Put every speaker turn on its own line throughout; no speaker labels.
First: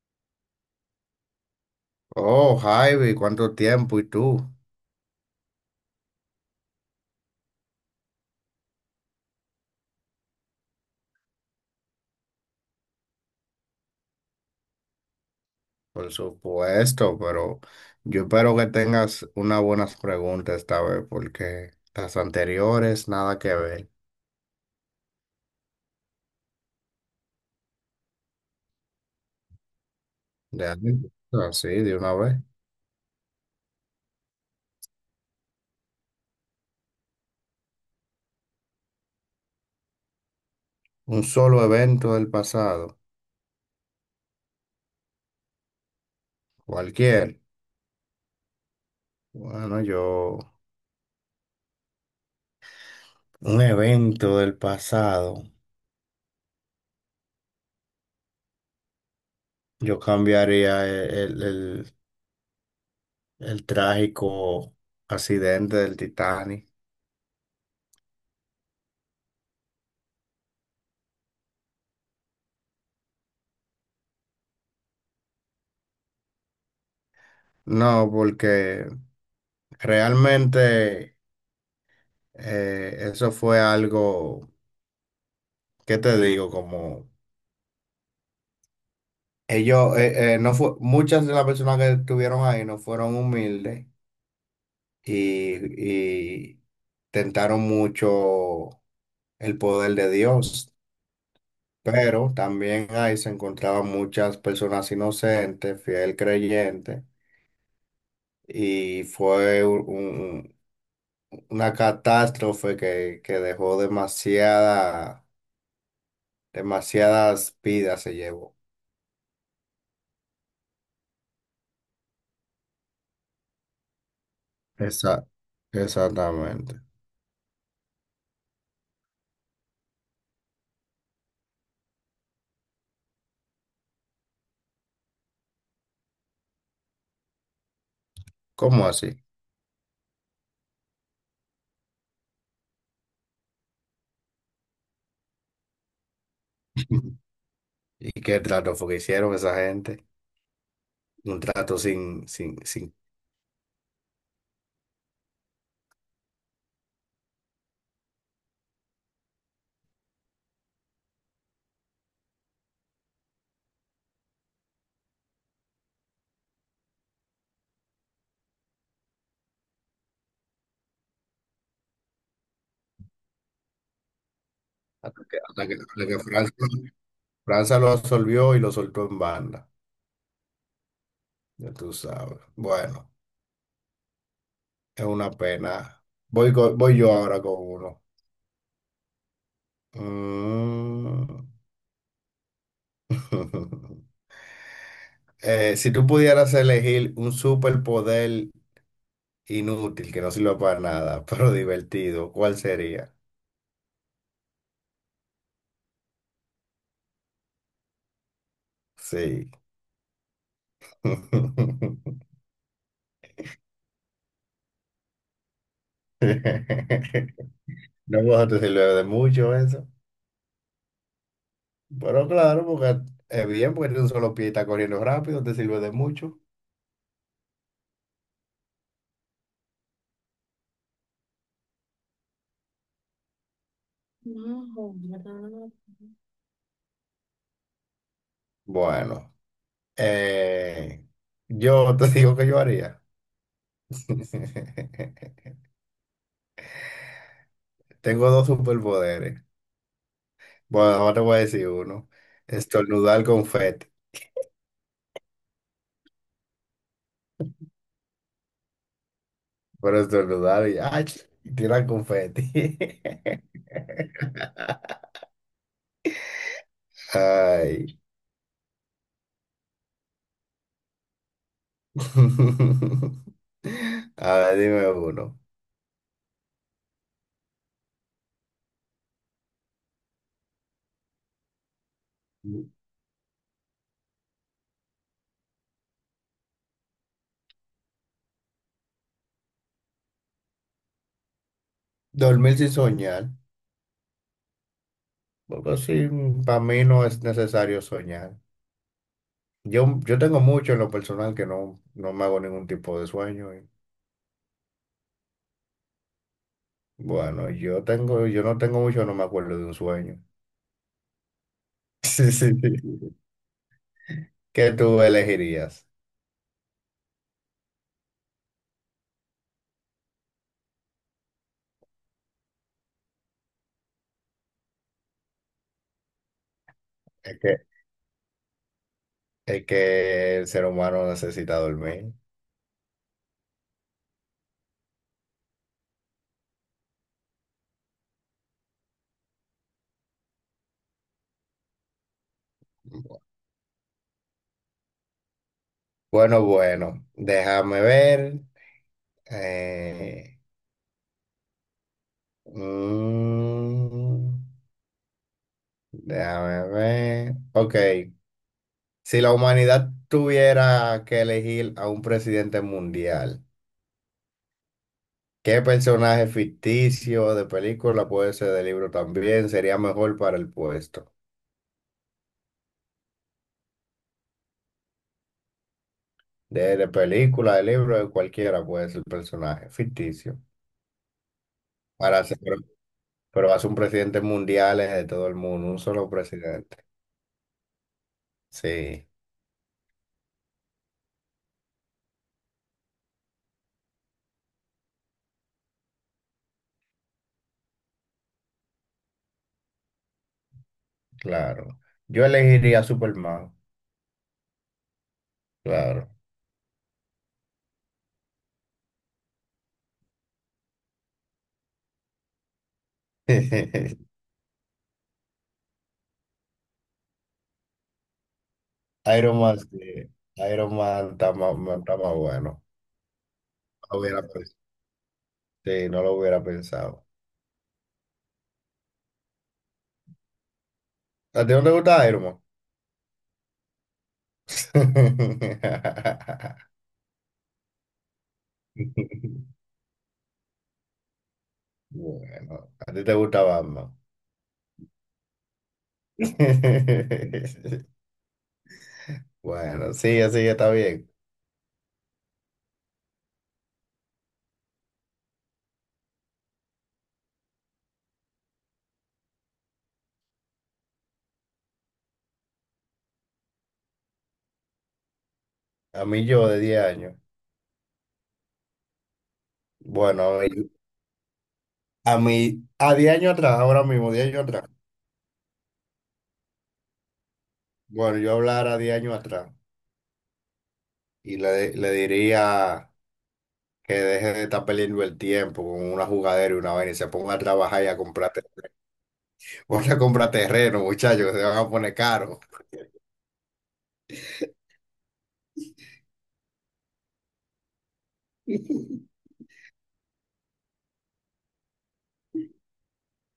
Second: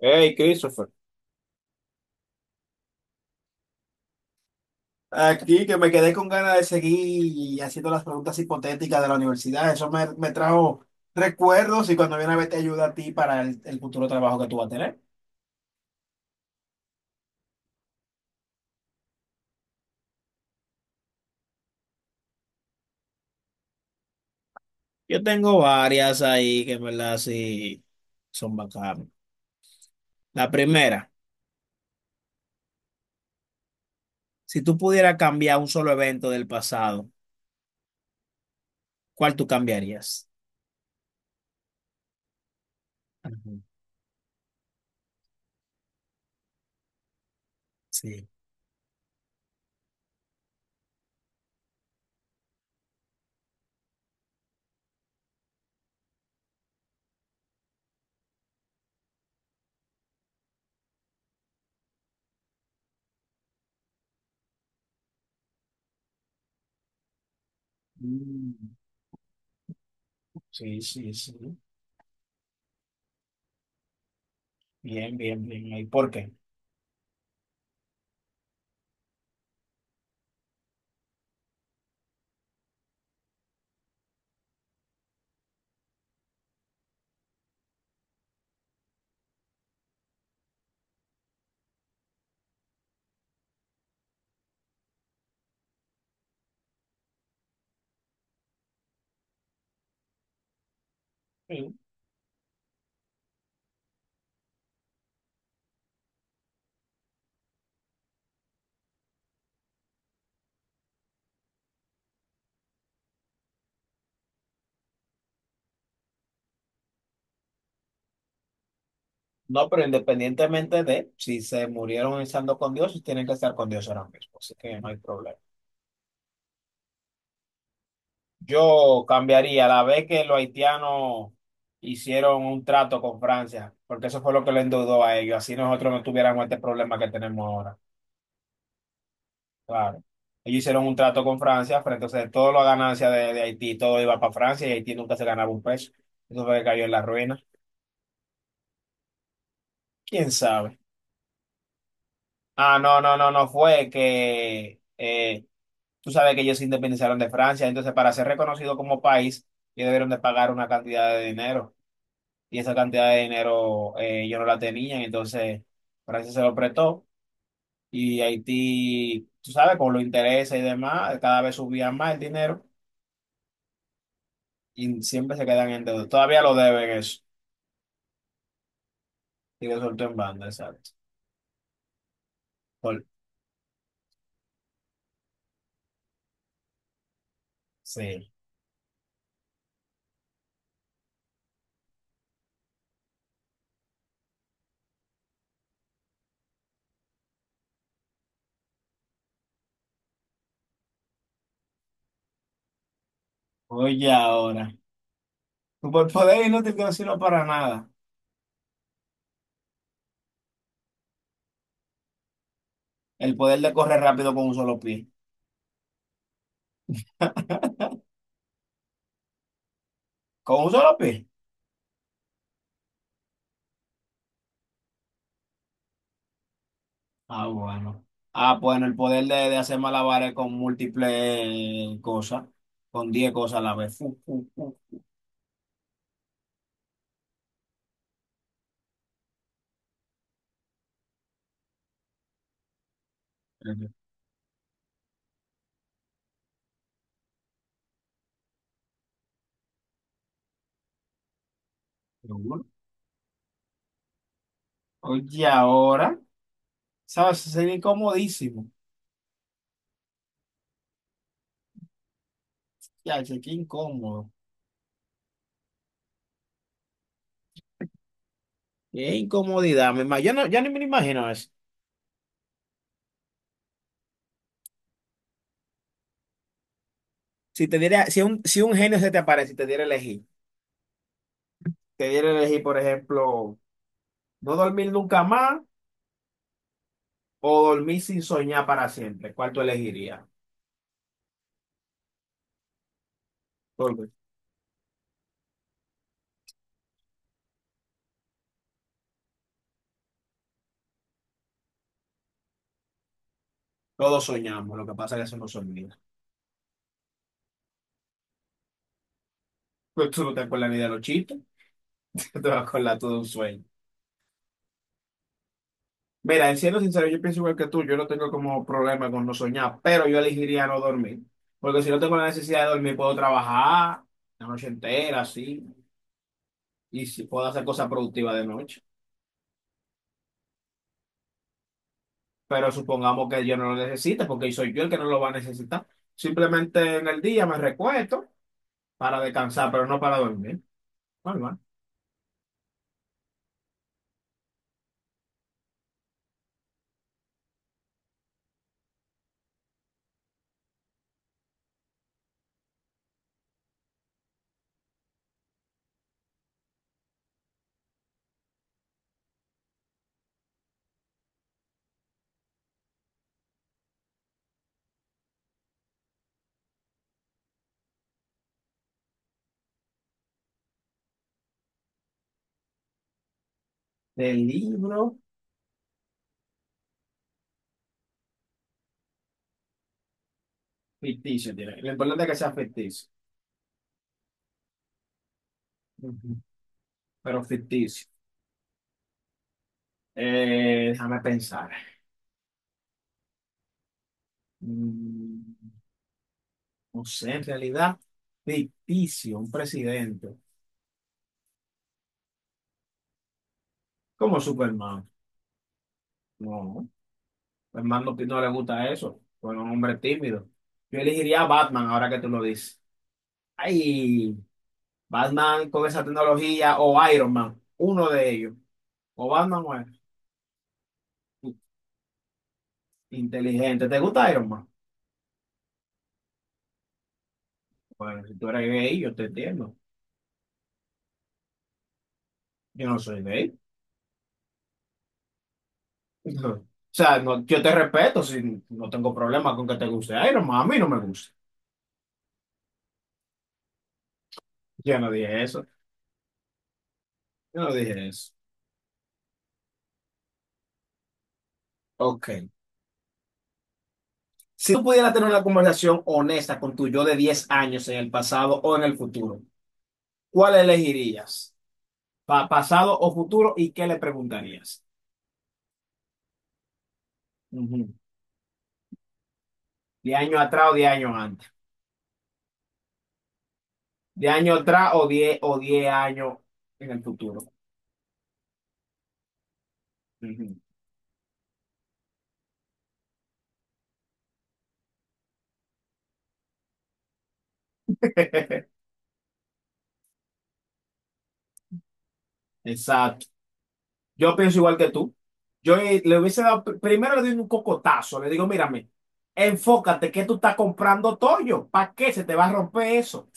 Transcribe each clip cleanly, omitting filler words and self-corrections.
Hey, Christopher.
Oh, Javi, ¿cuánto tiempo? ¿Y tú?
Aquí que me quedé con ganas de seguir haciendo las preguntas hipotéticas de la universidad. Eso me trajo recuerdos y cuando viene a ver te ayuda a ti para el futuro trabajo que tú vas a tener.
Por supuesto, pero yo espero que tengas unas buenas preguntas esta vez, porque las anteriores nada que ver.
Yo tengo varias ahí que en verdad sí son bacanas. La
De
primera,
ahí, así, de una vez.
si tú pudieras cambiar un solo evento del pasado, ¿cuál tú cambiarías?
Un solo evento del pasado,
Ajá.
cualquier.
Sí.
Bueno, yo, un evento del pasado, yo cambiaría el trágico accidente del Titanic.
Mm, sí, sí, sí. Bien, bien, bien. ¿Y por qué?
No, porque realmente, eso fue algo. ¿Qué te digo? Como ellos, no fue, muchas de las personas que estuvieron ahí no fueron humildes y tentaron mucho el poder de Dios, pero también ahí se encontraban muchas personas inocentes, fiel creyentes, y fue una catástrofe que dejó demasiadas vidas se llevó.
No, pero independientemente de si se murieron estando con Dios, tienen que estar con Dios ahora mismo, así que no hay
Esa...
problema.
Exactamente.
Yo cambiaría la vez que los haitianos hicieron un trato con Francia, porque eso fue lo que le endeudó a ellos, así nosotros no tuviéramos este problema que tenemos ahora.
¿Cómo así?
Claro. Ellos hicieron un trato con Francia, pero entonces toda la ganancia de Haití, todo iba para Francia y Haití nunca se ganaba un peso. Eso fue que cayó en la ruina.
¿Y qué trato fue que hicieron esa gente?
¿Quién sabe?
Un trato sin, sin,
Ah,
sin,
no, no, no, no fue que... tú sabes que ellos se independizaron de Francia, entonces para ser reconocido como país, ellos debieron de pagar una cantidad de dinero. Y esa cantidad de dinero ellos no la tenían, entonces Francia se lo prestó. Y Haití, tú sabes, con los intereses y demás, cada vez subían más el dinero y
hasta
siempre
que,
se
hasta
quedan
que-
en
hasta
deuda.
que
Todavía lo
Francia,
deben eso.
Francia lo absolvió y lo soltó en
Y
banda.
lo soltó en banda, exacto.
Ya tú sabes.
Por-
Bueno, es una pena. Voy yo ahora con uno.
sí.
Mm. Si tú pudieras elegir un superpoder inútil que no sirva para nada, pero divertido, ¿cuál sería?
Oye, ahora, tu poder inútil que no sirve para nada.
Sí.
El poder de correr rápido con un solo pie.
No, pues te sirve de mucho eso.
¿Con un solo pie?
Pero claro, porque es bien, porque tiene un solo pie y está corriendo rápido, te sirve de mucho.
Ah, bueno. Ah, bueno, el poder de hacer malabares con múltiples cosas, con 10 cosas a la vez. Fu, fu, fu.
Bueno, eh, yo te digo que yo haría. Tengo dos superpoderes. Bueno, ahora te voy a decir uno.
Seguro.
Estornudar confeti.
Oye, ahora, ¿sabes? Sería incomodísimo.
Pero estornudar y, ¡ay!, y tirar confeti.
Ya, che, qué incómodo.
Ay.
Qué incomodidad, mi hermano. Yo no, ya ni me lo imagino eso.
A ver, dime uno.
Si te diera, si un genio se te aparece y te diera a elegir, te diera a elegir, por ejemplo, no dormir nunca más o dormir sin soñar para siempre, ¿cuál tú elegirías?
Dormir sin soñar.
Todo-
Porque así, para mí no es necesario soñar. Yo tengo mucho en lo personal que no, no me hago ningún tipo de sueño. Y
Todos soñamos, lo que pasa es que eso no soñamos.
bueno, yo tengo, yo no tengo mucho, no me acuerdo de un
Pero
sueño.
tú no te vas con la vida lochita,
Sí,
tú te
sí,
vas con la
sí.
todo un sueño.
¿Qué tú elegirías?
Mira, en siendo sincero, yo pienso igual que tú, yo no tengo como problema con no soñar, pero yo elegiría no dormir. Porque si no tengo la necesidad de dormir, puedo trabajar la noche entera, así, y si
Es
puedo
que,
hacer cosas productivas de noche.
es que el ser humano necesita dormir.
Pero supongamos que yo no lo necesite, porque soy yo el que no lo va a necesitar. Simplemente en el día me recuesto para descansar, pero no para dormir. Normal.
Bueno, bueno, déjame ver. eh, mm, Déjame ver. Ok. Si la humanidad tuviera que elegir a un presidente mundial, ¿qué personaje ficticio de película, puede ser de libro también, sería mejor para el puesto?
De libro
De película, de libro, de cualquiera puede ser el personaje ficticio.
ficticio, tiene. Lo
Para
importante es que
hacer,
sea
pero,
ficticio.
pero vas a un presidente mundial, es de todo el mundo, un solo
Ujú.
presidente.
Pero ficticio.
Sí,
Déjame pensar. Mm, no sé, en realidad, ficticio, un presidente.
claro. Yo elegiría a Superman,
Como Superman.
claro.
No, Superman no, no le gusta eso. Fue un hombre tímido. Yo elegiría a Batman ahora que tú lo dices. Ay, Batman con esa tecnología o Iron Man, uno de ellos. O
Iron Man,
Batman o Iron-
sí. Iron Man está más bueno.
inteligente. ¿Te
Hubiera
gusta Iron Man?
sí, no lo hubiera pensado.
Bueno, si tú eres gay, yo te entiendo.
¿A ti no te gusta Iron Man?
Yo no soy gay. O sea, yo te respeto, si no tengo problema con que te guste Iron Man, a mí no me gusta.
Bueno, a ti te gusta Batman.
Yo no dije eso, yo no dije eso.
Bueno, sí, así está bien.
Ok. Si tú pudieras tener una conversación honesta con tu yo de 10 años en el pasado o en el futuro, ¿cuál elegirías? ¿Pasado o futuro? ¿Y qué le preguntarías?
A mí yo de 10 años.
Ujú. ¿De año
Bueno,
atrás o 10 años antes?
a 10 años atrás, ahora mismo, 10
¿De
años
año
atrás.
atrás o 10 o 10 años en el futuro?
Bueno, yo hablara 10 años atrás
Ujú.
y le diría que deje de estar perdiendo el tiempo con una jugadera y una vaina, y se ponga a trabajar y a comprar, te- ponte a comprar terreno, muchachos, que se van a poner caros.
Exacto. Yo pienso igual que tú. Yo le hubiese dado, primero le doy un cocotazo, le digo, mírame, enfócate que tú estás comprando toyo, ¿para qué se te va a romper eso?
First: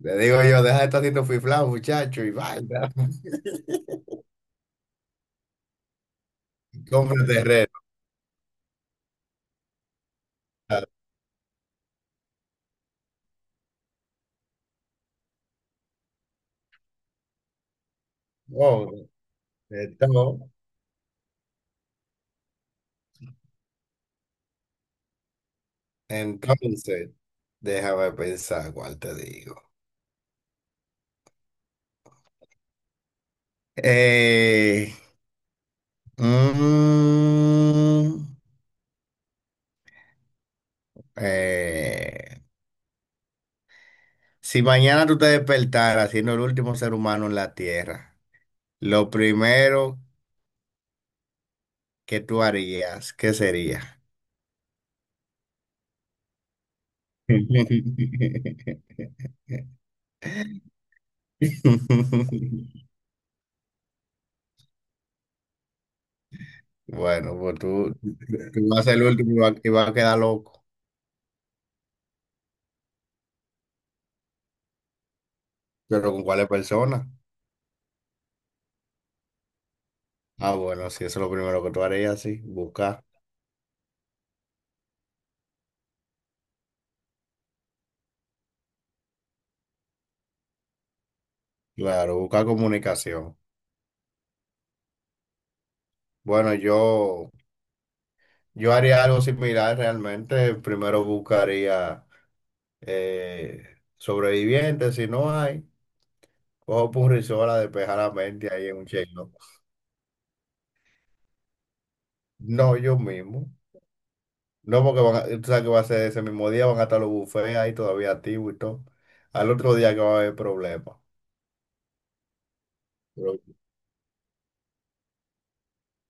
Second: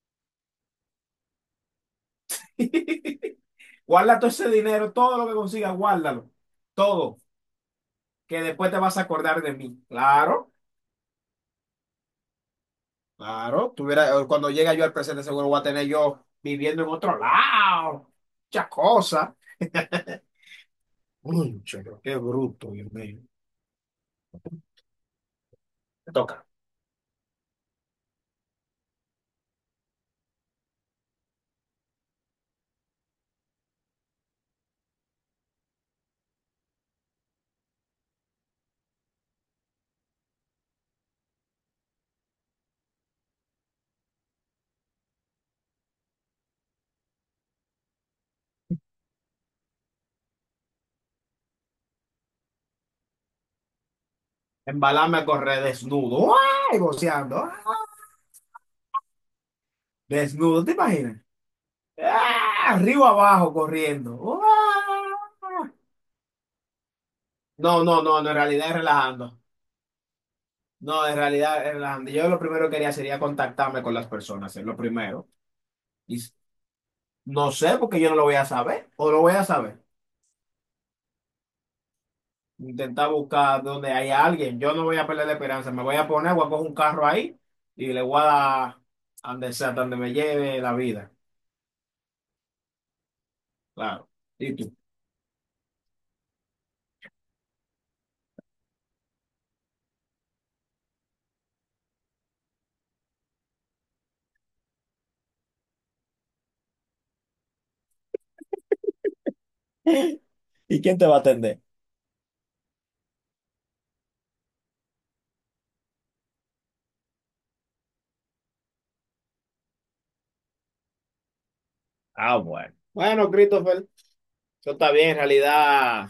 Le digo yo, deja de estar haciendo fiflado, muchacho, y vaya.
Guarda todo ese dinero, todo lo que consigas, guárdalo. Todo,
Compra terreno.
que después te vas a acordar de mí. Claro, claro, tuviera, cuando llegue yo al presente seguro voy a tener yo viviendo en otro lado, muchas
Oh,
cosas.
entonces,
Concho, pero qué bruto, Dios mío. Te toca.
entonces, déjame pensar cuál te digo. Eh, mm, eh, si mañana tú te despertaras siendo el último ser humano en la Tierra, lo primero que tú harías, ¿qué sería?
Embalarme a correr desnudo, ¡ay! Goceando, ¡ah! Desnudo, ¿te imaginas? ¡Ah! Arriba abajo corriendo. ¡Ah!
Bueno, pues
No,
tú,
no, no, no, en realidad
tú
es
vas a ser el último,
relajando.
y y vas a quedar loco.
No, en realidad, Hernán, yo lo primero que haría sería contactarme con las personas, es lo primero.
Pero
Y
¿con
s-
cuáles personas?
no sé, porque yo no lo voy a saber, o lo voy a saber.
Ah, bueno, sí, eso es lo primero que tú harías, sí, buscar.
Intentar buscar donde hay alguien. Yo no voy a perder la esperanza, me voy a poner, voy a coger un carro ahí y le voy a dar a donde sea, hasta donde me lleve la vida.
Claro, buscar comunicación.
Claro. ¿Y tú?
Bueno, yo haría algo similar realmente. Primero buscaría eh, sobrevivientes; si no hay, cojo punrisola, despejar la mente ahí en un chelo.
¿Y quién te va a atender?
No, yo mismo. No, porque tú sabes que va a ser ese mismo día, van a estar los bufés ahí todavía activos y todo. Al otro día que va a haber problemas.
Ah, bueno. Bueno, Christopher. Eso está bien, en realidad.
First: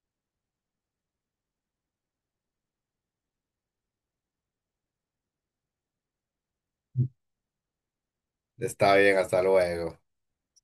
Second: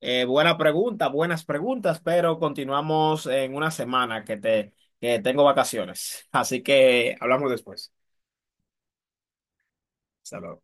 Eh, buena pregunta, buenas preguntas, pero continuamos en una semana que te, que tengo vacaciones. Así que hablamos después.
Está bien, hasta luego.
Hasta luego.